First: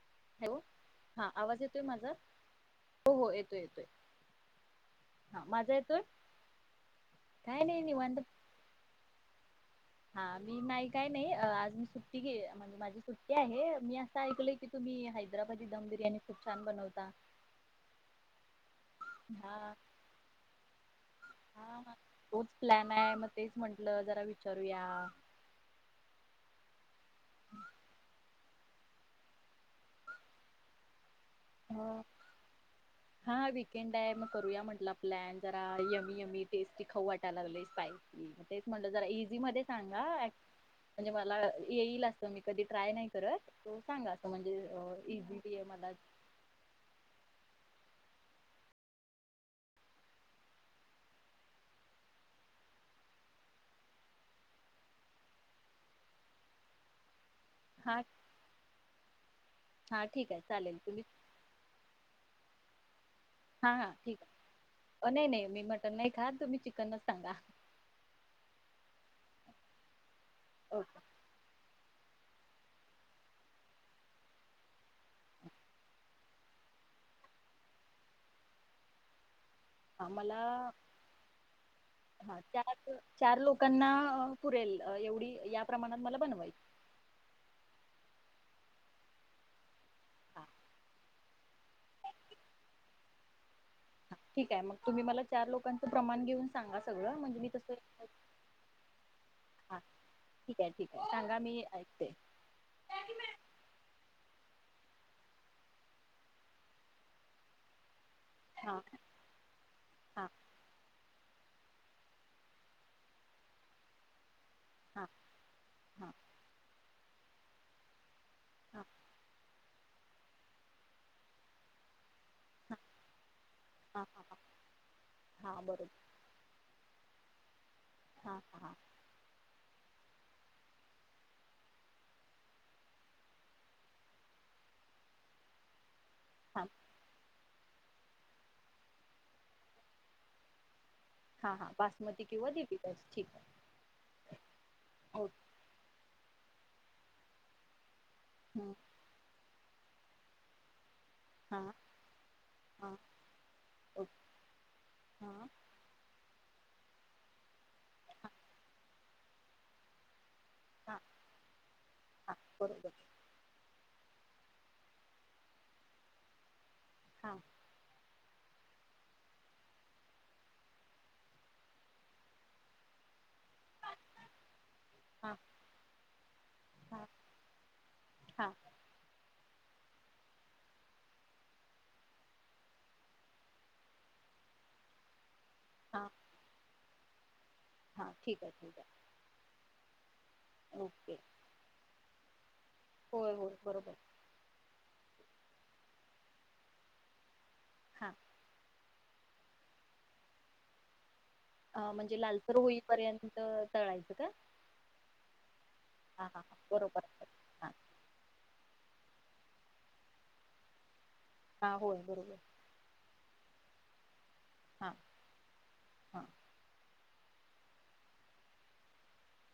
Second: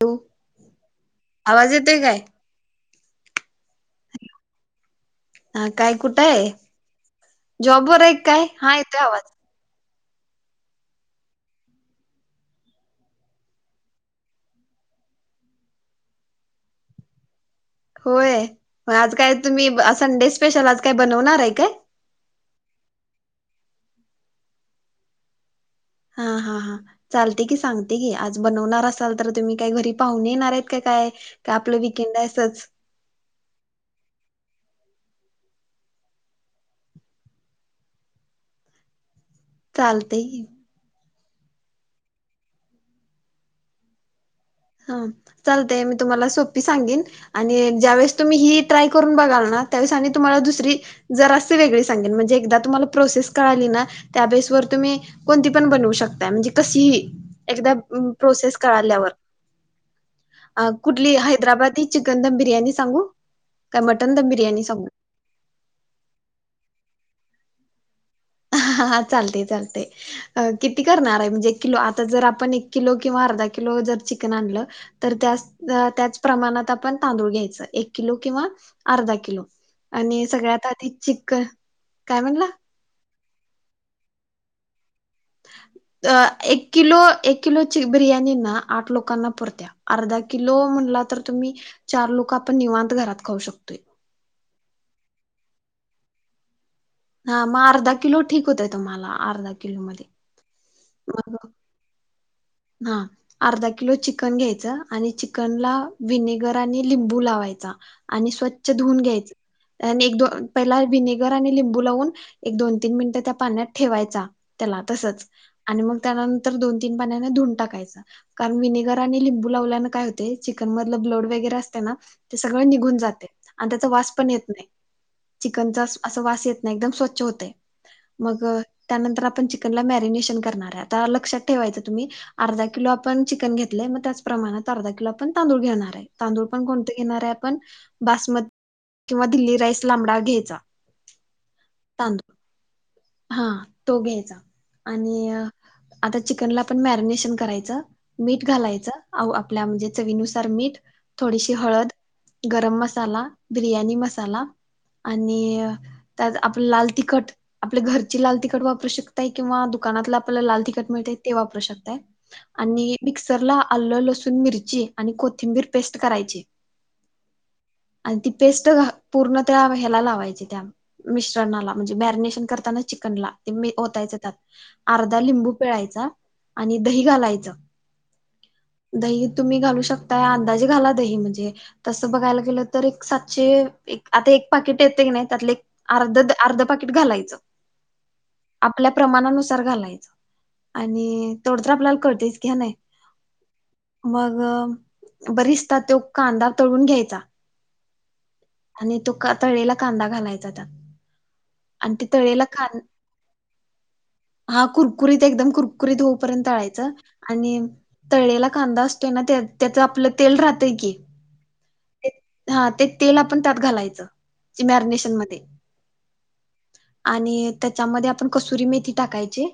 अ hello हा आवाज येतोय माझा? काय हो हो येतोय. येतोय हा माझा काय येतोय कुठे आहे काय नाही जॉब वर आहे निवांत काय हा येतोय आवाज. हा मी नाही काय नाही आज मी सुट्टी घे म्हणजे माझी सुट्टी आहे मी असं ऐकल की तुम्ही हैद्रबादी दम बिर्याणी खूप छान बनवता? होय आज काय तुम्ही हा संडे स्पेशल आज काय बनवणार आहे हा काय हा मग तोच प्लॅन आहे मग तेच म्हंटलं जरा विचारूया. हा हा हा चालते की सांगते की आज बनवणार असाल तर तुम्ही काही घरी पाहून येणार आहेत का काय? का आपलं अ, विकेंड आहे असंच? हा वीकेंड आहे मग करूया म्हटलं प्लॅन जरा यमी यमी टेस्टी खाऊ वाटाय लागलंय स्पायसी तेच म्हटलं जरा [unintelligible] मध्ये सांगा चालतंय की. म्हणजे मला येईल असं मी कधी ट्राय नाही करत तो सांगा. असं म्हणजे ह इझिली चालतेय मला मी तुम्हाला सोप सांगिन आणि ज्यावेळेस तुम्ही ही ट्राय करून बघाल ना त्यावेळेस आणि तुम्हाला दुसरी जरासी वेगळी सांगेन म्हणजे एकदा तुम्हाला प्रोसेस कळाली ना त्या बेसवर तुम्ही कोणती पण बनवू शकताय. म्हणजे कशी एकदा हा प्रोसेस कळाल्यावर हा ठीक आहे अ चालेल तुम्ही कुठली हैदराबाद चिकन दम बी बिर्याणी सांगू हा काय मटन ठीक दम बिर्याणी सांगू आहे नाही नाही मी मटन नाही खा तुम्ही चिकनच सांगा. हा हा चालतंय चालतंय किती ओके करणार हाय म्हणजे किलो आता जर आपण एक किलो किंवा अर्धा किलो जर चिकन आणलं तर त्याच त्याच प्रमाणात आपण तांदूळ घ्यायच एक किलो किंवा अर्धा किलो हां आणि मला सगळ्यात आधी चिकन काय हां म्हणला चार चार लोकांना अं पुरेल अ, एवढी या प्रमाणात अ मला एक बनवायची किलो एक किलोची बिर्याणी ना आठ लोकांना पुरत्या अर्धा हां किलो म्हणला तर तुम्ही चार लोक आपण निवांत घरात खाऊ शकतोय. ठीक आहे मग तुम्ही मला चार लोकांचं प्रमाण घेऊन सांगा सगळं म्हणजे हा मी मग तसं अर्धा किलो ठीक होतंय तुम्हाला अर्धा हां किलोमध्ये. ठीक ठीके सांगा मी ऐकते. हां अर्धा किलो चिकन घ्या घ्यायचं आणि चिकनला विनेगर आणि लिंबू लावायचा. आणि स्वच्छ हां धुऊून घ्यायचं आणि एक हां दोन पहिला विनि गर आणि लिंबू लावून एक दोन तीन मिनिटं त्या पाण्यात ठेवायचा. त्याला हां तसंच आणि मग हां त्यानंतर दोन तीन पाण्या धुवून टाकायचं. कारण हां विनेगर आणि लिंबू लावल्याने काय होतंय चिकन मधलं ब्लड वगैरे असतं ना ते सगळं हां निघून जाते. आणि त्याचा हां वास हां पण हां येत नाही हां चिकनचा बरोबर असं असा वास येत नाही एकदम स्व [inaudible] हां मग हां त्यानंतर आपण चिक ह्याला मॅरिनेशन करणार आता लक्षात ठेवायचं तुमी अर्धा किलो आपण चिकन घेतलंय मग त्याच प्रमाणात अर्धा किलो आपण तांदूळ घेणार आहे तांदूळ पण हां कोणते येणार आहे पण बासमत किंवा दिल्ली राईस लांबडा घ्यायचा. हा हा बासमती तांदूळ किंवा देवी हा तो घ्यायचा आणि ओके आता चिकनला पण मॅरिनेशन करायचं. मीठ हां घालायचं आव आपल्या म्हणजे चवीनुसार मीठ थोडीशी हां हळद, गरम हां मसाला, बिर्याणी ओके मसाला हां आणि त्यात आपलं लाल तिखट आपल्या घरची हां लाल तिखट वापरू शकताय किंवा दुकानातला [unintelligible] लाल तिखट हां मिळते ते वापरू शकताय हां आणि बरोबर मिक्सरला आल्ल लसूण मिरची आणि कोथिंबीर पेस्ट करायची हा आणि ती पेस्ट पूर्ण त्या ह्याला लावायची त्या मिश्रणाला म्हणजे मॅरिनेशन करताना चिकनला ते ओतायच त्यात अर्धा हां लिंबू पिळायचा आणि दही हां घालायचं हां दही तुम्ही घालू शकताय अंदाजे घाला दही म्हणजे तसं बघायला गेलं तर एक सातशे आता एक पाकिट येते नाही त्यातले हां अर्धा अर्धा पाकी [unintelligible] घालायचं हां ठीक आहे ठीक आपल्या प्रमाणानुसार घालायचं आहे ओके आणि तेवढं तर आपल्याला कळतेच कि हाय नाय होय होय बरोबर मग बरीच त्यात त्यो कांदा तळून घ्यायचा हा आणि तो का तळेला कांदा घालायचा त्यात. अं, आणि ते म्हणजे तळेला लालसर कांदा होईपर्यंत तळायचं का हा कुरकुरीत एकदम कुरकुरीत हां हां होऊपर्यंत हां तळायचं बरोबर आणि हां तळेला कांदा असतो त्यांन त्या त्याच आपलं तेल राहतंय की हा होय बरोबर पण त्यात घालायचं म्हणजी हां इमॅरिनेशनमध्ये हां आणि त्याच्यामध्ये आपण कसुरी मेथी टाकायची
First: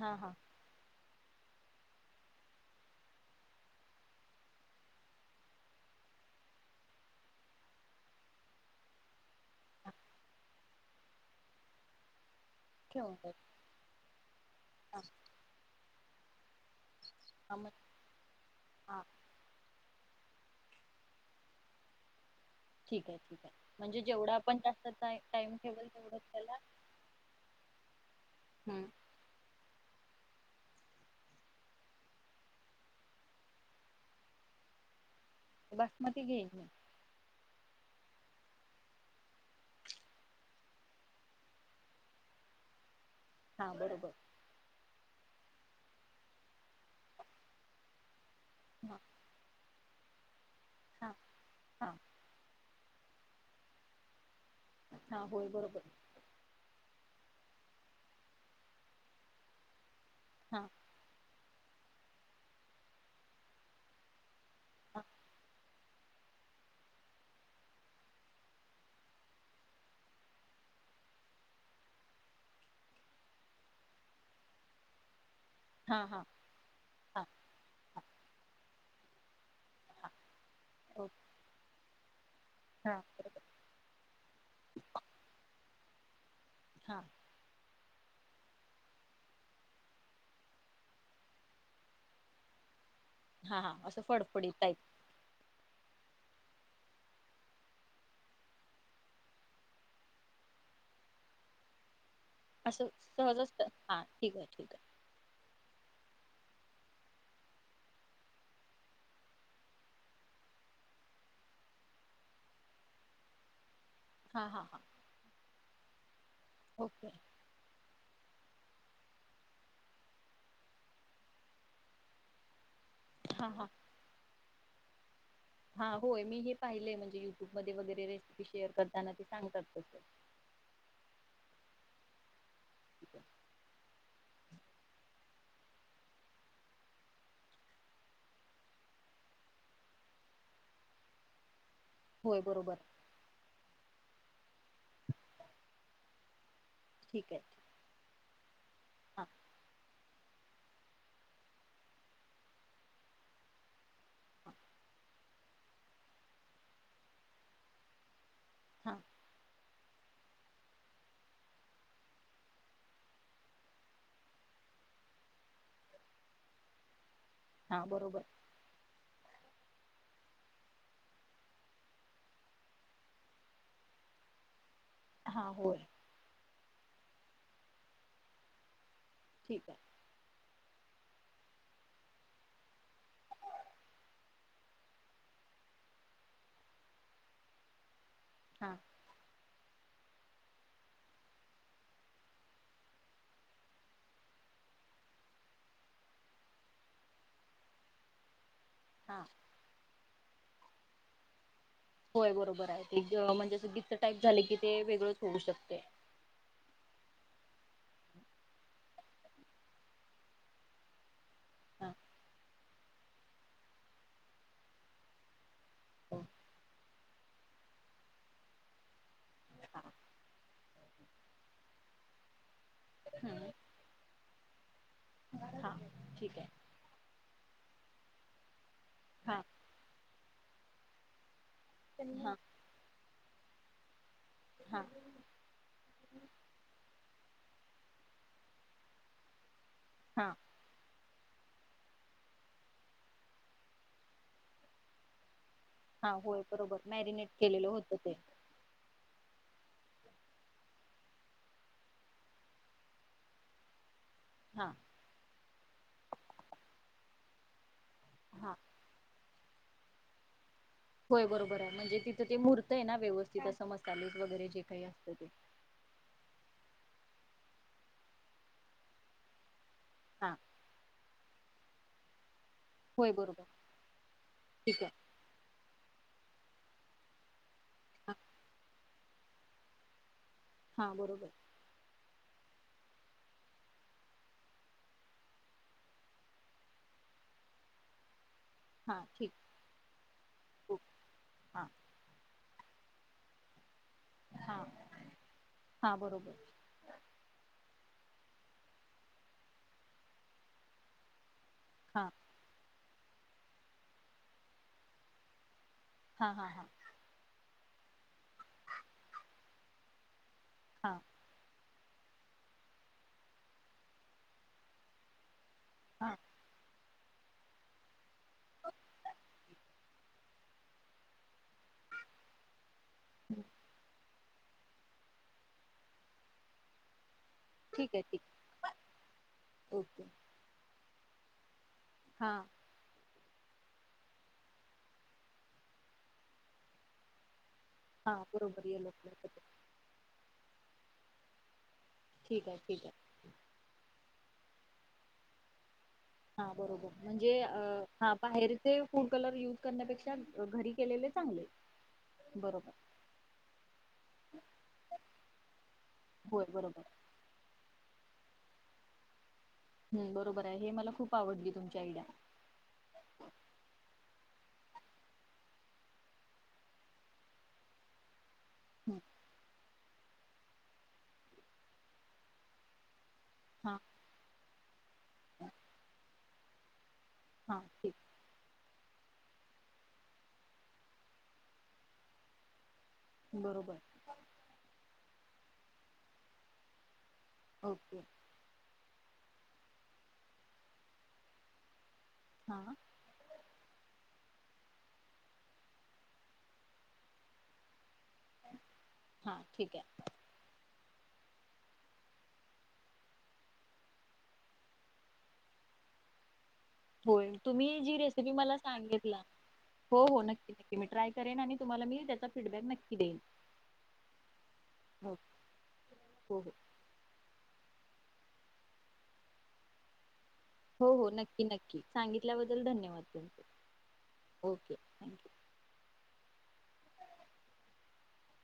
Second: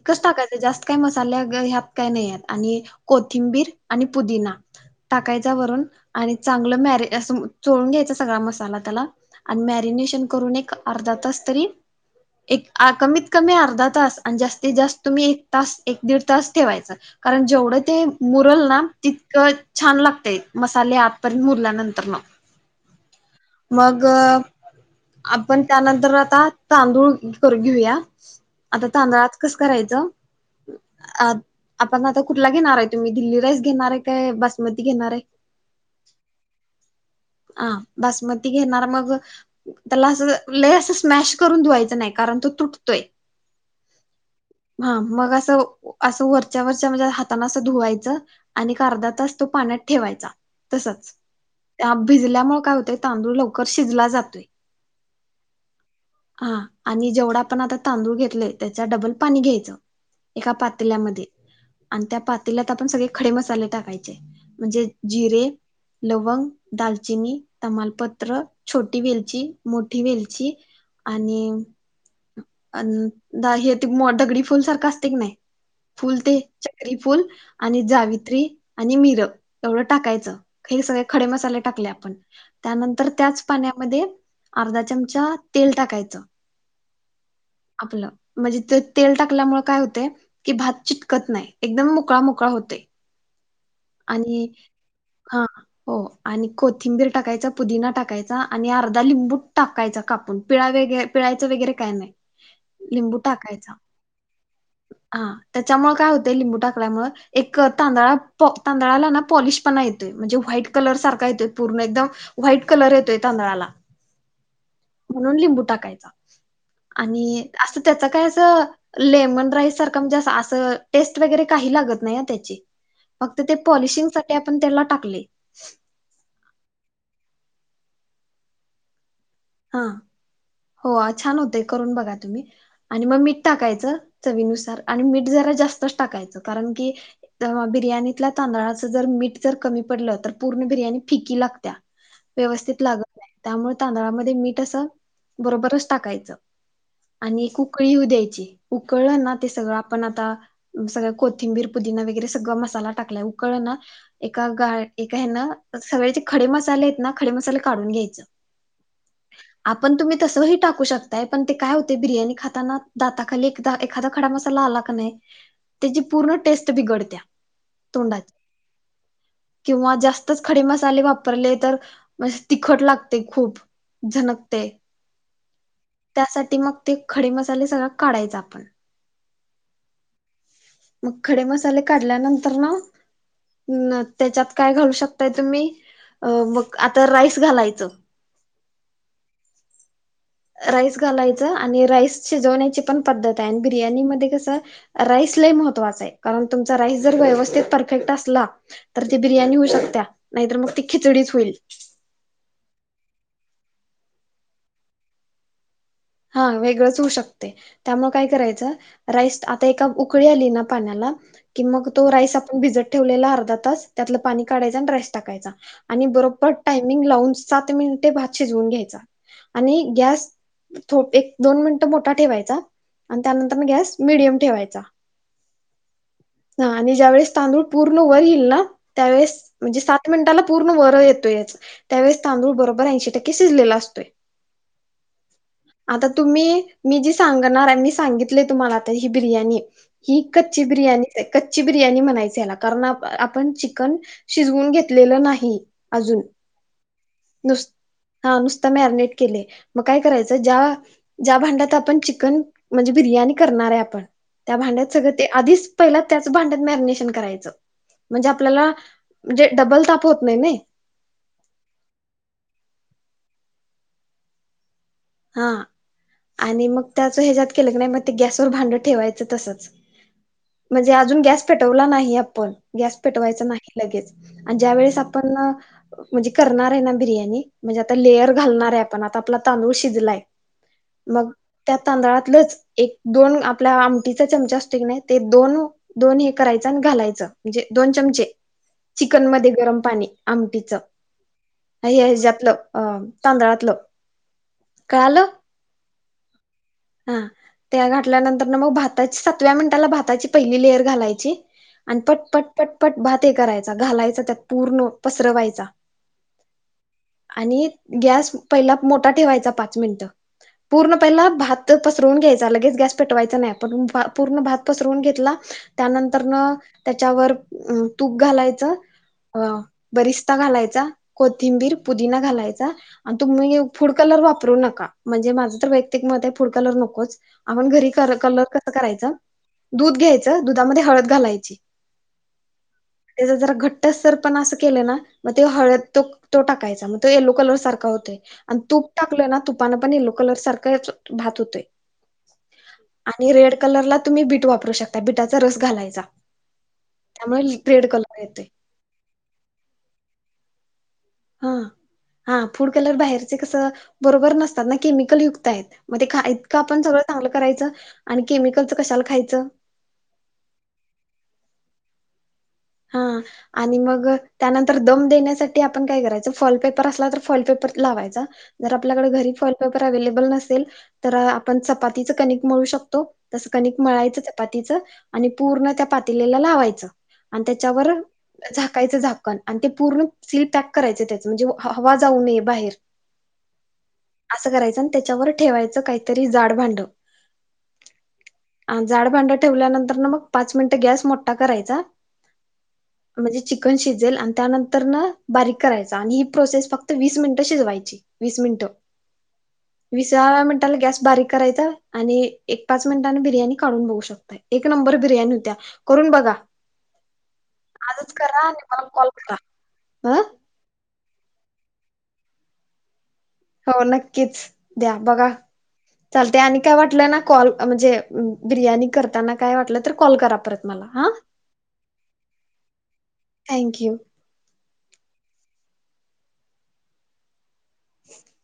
हां हां टाकायचं जास्त काय मस्त [unintelligible] ह्यात काही नाही ह्यात आणि कोथिंबीर आणि पुदिना टाकायचा वरून आणि चांगल मॅरी असं चोळून घ्यायचा सगळा मसाला त्याला आणि हां मॅरिनेशन करून एक अर्धा तास तरी एक ठेवून कमीत द्या कमी अर्धा तास आणि जास्तीत हां जास्त तुम्ही एक तास एक दीड तास ठेवायचं. कारण हां मग जेवढं ते मुरल ना हां तितकं छान लागतय मसाले आतपर्यंत मुरल्यानंतर ठीक आहे ठीक आहे म्हणजे मग जेवढा आपण जास्त टाय टाइम आपण ठेवेल त्यानंतर तेवढं आता त्याला तांदूळ करून घेऊया आता हम्म तांदळात कसं करायचं अ आता दादा कुठला घेणाराय तुम्ही दिल्ली राईस घेणारे काय बासमती घेणार आहे. बासमती घेईल मी अ बासमती घेणार मग त्याला असं लय असं स्मॅश करून धुवायचं नाही कारण तो तुटतोय. हा बरोबर हा मग असं असं वरच्या वरच्या म्हणजे हाताने असं धुवायचं. आणि एक हां अर्धा तास तो पाण्यात ठेवायचा तसंच हां हां त्या काय होतय तांदूळ लवकर शिजला जातोय. हा होय बरोबर हा आणि जेवढा आपण आता तांदूळ घेतलंय त्याच्या डबल पाणी घ्यायचं एका हां पातल्यामध्ये आणि त्या पात्यालात आपण सगळे खडे मसाले टाकायचे. म्हणजे हां जिरे लवंग दालचिनी, तमालपत्र, छोटी वेलची, मोठी वेलची आणि आण हे ते मो दगडी फूल सारखं असतय क नाय हां फुल हां ते चक्री फुल हां आणि जावित्री आणि मिर एवढं हां टाकायचं हे सगळे ओके खडे मसाले टाकले आपण हां त्यानंतर बरोबर त्याच पाण्यामध्ये अर्धा चमचा तेल टाकायचं हा आपलं म्हणजे ते तेल टाकल्यामुळे काय होतय की भात चिटकत नाही एकदम मोकळा मोकळा होतेय. हा हा असं फडफडी टाईप हा हो आणि कोथिंबीर टाकायचा, पुदिना टाकायचा आणि अर्धा लिंबू टाकायचा कापून पिळा व पिळायचं वगैरे काय नाय असं सहजच हा ठीक आहे ठीक आहे. हा त्याच्यामुळे काय होते लिंबू टाकल्यामुळे एक तांदळात पॉ तांदळाला ना पॉलिश पणा येतोय म्हणजे व्हाईट कलर सारखा येतोय पूर्ण एकदम व्हाईट कलर येतोय तांदळाला हा हा हा म्हणून लिंबू टाकायचा ओके आणि असं त्याच काय अस लेमन राईस सारखं म्हणजे असं टेस्ट वगैरे काही लागत नाही ना त्याची फक्त हा ते हा पॉलिशिंगसा ते आपण त्याला टाकले. हा. होय. मी हे पाहिलय म्हणजे यु टूब मध्ये वगेरे रेसिपी शेअर करताना ते सांगतात हा. तसं हो आ छान होते. करून बघा तुम्ही आणि म ठीक आहे मीठ टाकायचं चवीनुसार आणि मीठ जरा जास्तच टाकायचं कारण की, बिर्याणीतल्या तांदळाच जर मीठ जर कमी पडलं तर, पूर्ण बिर्याणी फिकी लागत्या होय बरोबर व्यवस्थित लागत नाही. त्यामुळे तांदळाला ते मीठ अस. बरोबरच टाकायचं. ठीक आहे आणि एक उकळी येऊ द्यायची. उकळ हां ना ते सगळं. आपण आत आता अम सगळ कोथिंबीर, पुदीना वगैरे सगळ मसाला टाकलाय, उकळ ना! एका हां गाळ एका हे न सगळयाचे खडे मसाले आहेत ना, खडे मसाले काढून घ्यायचं. हा. आपण तुम्ही तसंही टाकू शकताय, पण ते काय होतय? बिर्याणी खाताना दाताखाली एख एखादा खडा मसाला आला का नाही? त्याची पूर्ण टेस्ट बिघडतिया. हा बरोबर. किंवा जास्तच खडे मसाले वापरले तर, म अस तिखट लागतय खूप झनकतय. हां होय त्यासाठी मक ते खडे मसाले सगळा, काढायचा आपण ठीक हाय. मग खडे मसाले काढल्यानंतरन, त्याच्यात काय घालू शकताय तुम्ही? अ- मग आता राईस घालायचं. हा. राईस घालायचं आणि राईस शिजवण्याची पण पद्धत हाय आणि बिर्याणी मध्ये कस, राईस लई महत्त्वाचा हाय. कारण तुमचा राईस जर व्यवस्थित परफेक्ट असला तर ती हां बिर्याणी होऊ शकत्या. नाहीतर मग ती खिचडीच हुईल. अ- म्हणजे अस गीचं टाईप झाल की ते, वेगळंच होऊ शकते. हा वेगळंच होऊ शकतय. त्यामुळ काय करायचं, राईस आता एका उकळी आली ना पाण्याला कि मग हां तो राईस आप भिजत ठेवलेला अर्धा तास, त्यातलं पाणी काढायच आणि राईस टाकायचा. आणि हं. बरोबर टायमिंग लावून सात मिनिटे भात शिजवून घ्यायचा. आणि गॅस थो एक दोन मिनिटं मोठा ठेवायचा, आणि त्यानंतरन गॅस मिडियम ठेवायचा. हां ठीक आहे हा आणि ज्यावेेळेस तांदूळ पूर्ण वर यील ना? त्यावेळेस हां म्हणजे सात मिनटाला पूर्ण वर येतोयच. त्यावेळेस हां तांदूळ बरोबर ऐंशी टक्क शिजलेला असतोय. हा. आता तुम्ही, मी जिस सांगणार आणि सांगितलय तुम्हाला आता ही बिर्याणीये ही हां कच्ची बिर्याणीचाय कच्ची बिर्याणी म्हनायच याला कारण आप आपण चिकन शिजवून घेतलेलं नाही. हां अजून होय बरोबर मॅरिनेट नुस केलेलं होतं ते हा नुसत मॅरिनेट केलेय. काय करायचं ज्या ज्या भांड्यात आपण चिकन म्हणजे बिर्याणी करणारे आपण त्या हां भांड्यात सगळं ते आधीच पहिला त्याच भांड्यात मॅरिनेशन करायचं म्हणजे हां आपल्याला म्हणजे डबल ताप होत नाही नाही. होय बरोबराय म्हणजे तिथं ते मुरतंय ना व्यवस्थित असं मसालेच वगैरे जे काही ते हा आणि मग त्याचं ह्याच्यात केलं क नाही मग ते गॅसवर भांडं ठेवायचं तसंच हा म्हणजे अजून गॅस पेटवला नाही आपण गॅस होय पेटवायच बरोबर नाही लगेच आणि ज्या ठीक आहे वेळेस आपण म्हणजे करणारे ना बिर्याणी म्हणजे आता हा लेअर घालणारे आ पण आता आपला तांदूळ शी जलाय हा बरोबर मग त्या तांदळात तलच एक दोन आपल्या आमटीचा चमचा असतोय कानाय ते दोन दोन हे करायच आणि घालायचं म्हणजे दोन चमचे हा चिकन ठीक मध्ये गरम पाणी आमटीच हो हा आणि ह्या ह्याचतलं अ तांदळातलं हा कळालं हा बरोबर हा त्या घातल्यानंतर मग भाताची सातव्या मिनिटाला भाताची पहिली लेयर घालायची आणि हा पट पट पट पट भात हे करायचा घालायचा त्यात पूर्ण पसरवायचा हा हा हा आणि गॅस पहिला मोठा ठेवायचा पाच मिनिट हा पूर्ण पहिला भात त पसरवून घ्यायचा लगेच गॅस पेटवायचा नाही पण पूर्ण भात पसरवून घेतला. हा त्यानंतर न त्याच्यावर तूप घालायचं, अ बरिस्ता घालायचा, कोथिंबीर, पुदिना घालायचा. आणि तुम्ही फूड कलर वा परू नका म्हणजे माझ तर वैयक्तिक मत आहे. फूड कलर नकोच आपण घरी ठीक आहे कर ठीक कलर कस करायच दूध ओके घ्यायचं दुधामध्ये हळद घालायची. हा त्याचा जरा घट्ट सर पणा अस केलं ना म ते हळद तो तो टाकायचा मग तो येलो कलर सारखं हा होतंय आणि बरोबर तूप येलो टाकलं कलर ना तुपानं पण येलो कलर सारखं [inaudible] भात होतय. ठीक आहे ठीक आहे आणि रेड कलरला तुम्ही बीट वापरू शकता बीटाचा रस घालायचा हा बरोबर म्हणजे त्यामुळे अ रेड हा कलर येतोय बाहेरचे फूड कलर युज करण्यापेक्षा घरी केलेलेच हा हा फूड कलर बाहेरचे कसं बरोबर नसतात ना केमिकल युक्त आहेत मग ते होय इतक आपण बरोबर सगळं चांगलं करायचं आणि केमिकलचं कशाला खायचं. हूं बरोबर आहे हे मला खूप आवडली तुमची आयडिया हा आणि मग त्यानंतर दम देण्यासाठी आपण काय करायचं फॉल पेपर असला तर फॉल पेपर लावायचा जर हम्म आपल्याकडे घरी फॉल पेपर अवेलेबल नसेल तर आपण चपातीच कनिक मळू शकतो. तसं हा कणिक मळायचंच चपातीच आणि पूर्ण त्या पातीलेला लावायचं आणि हा त्याच्यावर ठीक झा झाकायचं झाकण आणि ते पूर्ण सील पॅक करायच त्याच म्हणजे हवा जाऊ नये बाहेर बरोबर असं करायचं आणि त्याच्यावर ठेवायच काहीतरी जाड भांड ओके जाड भांड ठेवल्यानंतर ना मग पाच मिनिटं गॅस मोठा करायचा हा म्हणजे चिकन शिजेल आणि त्यानंतर न बारीक करायच आणि ही प्रोसेस फक्त वीस मिनिट शिजवायची वीस मिनिटं हा ठीक आहे विसाव्या मिनिटाला गॅस बारीक करायचा आणि एक पाच मिनिटांनी बिर्याणी काढून बघू शकता एक नंबर बिर्याणी होत्या करून बघा. होय तुम्ही जी आजच रेसिपी करा मला आणि कॉल सांगितला करा हो हो ह नक्की नक्की मी ट्राय करेन आणि तुम्हाला मी त्याचा फीडबॅक नक्की देईन. हो नक्कीच द्या हो बघा हो चालतय हो आणि काय वाटलं ना कॉल म्हणजे बिर्याणी करताना काय वाटलं तर कॉल करा. परत मला हो हो हा नक्की नक्की सांगितल्याबद्दल धन्यवाद थँक्यू ओके थँक्यू [inaudible]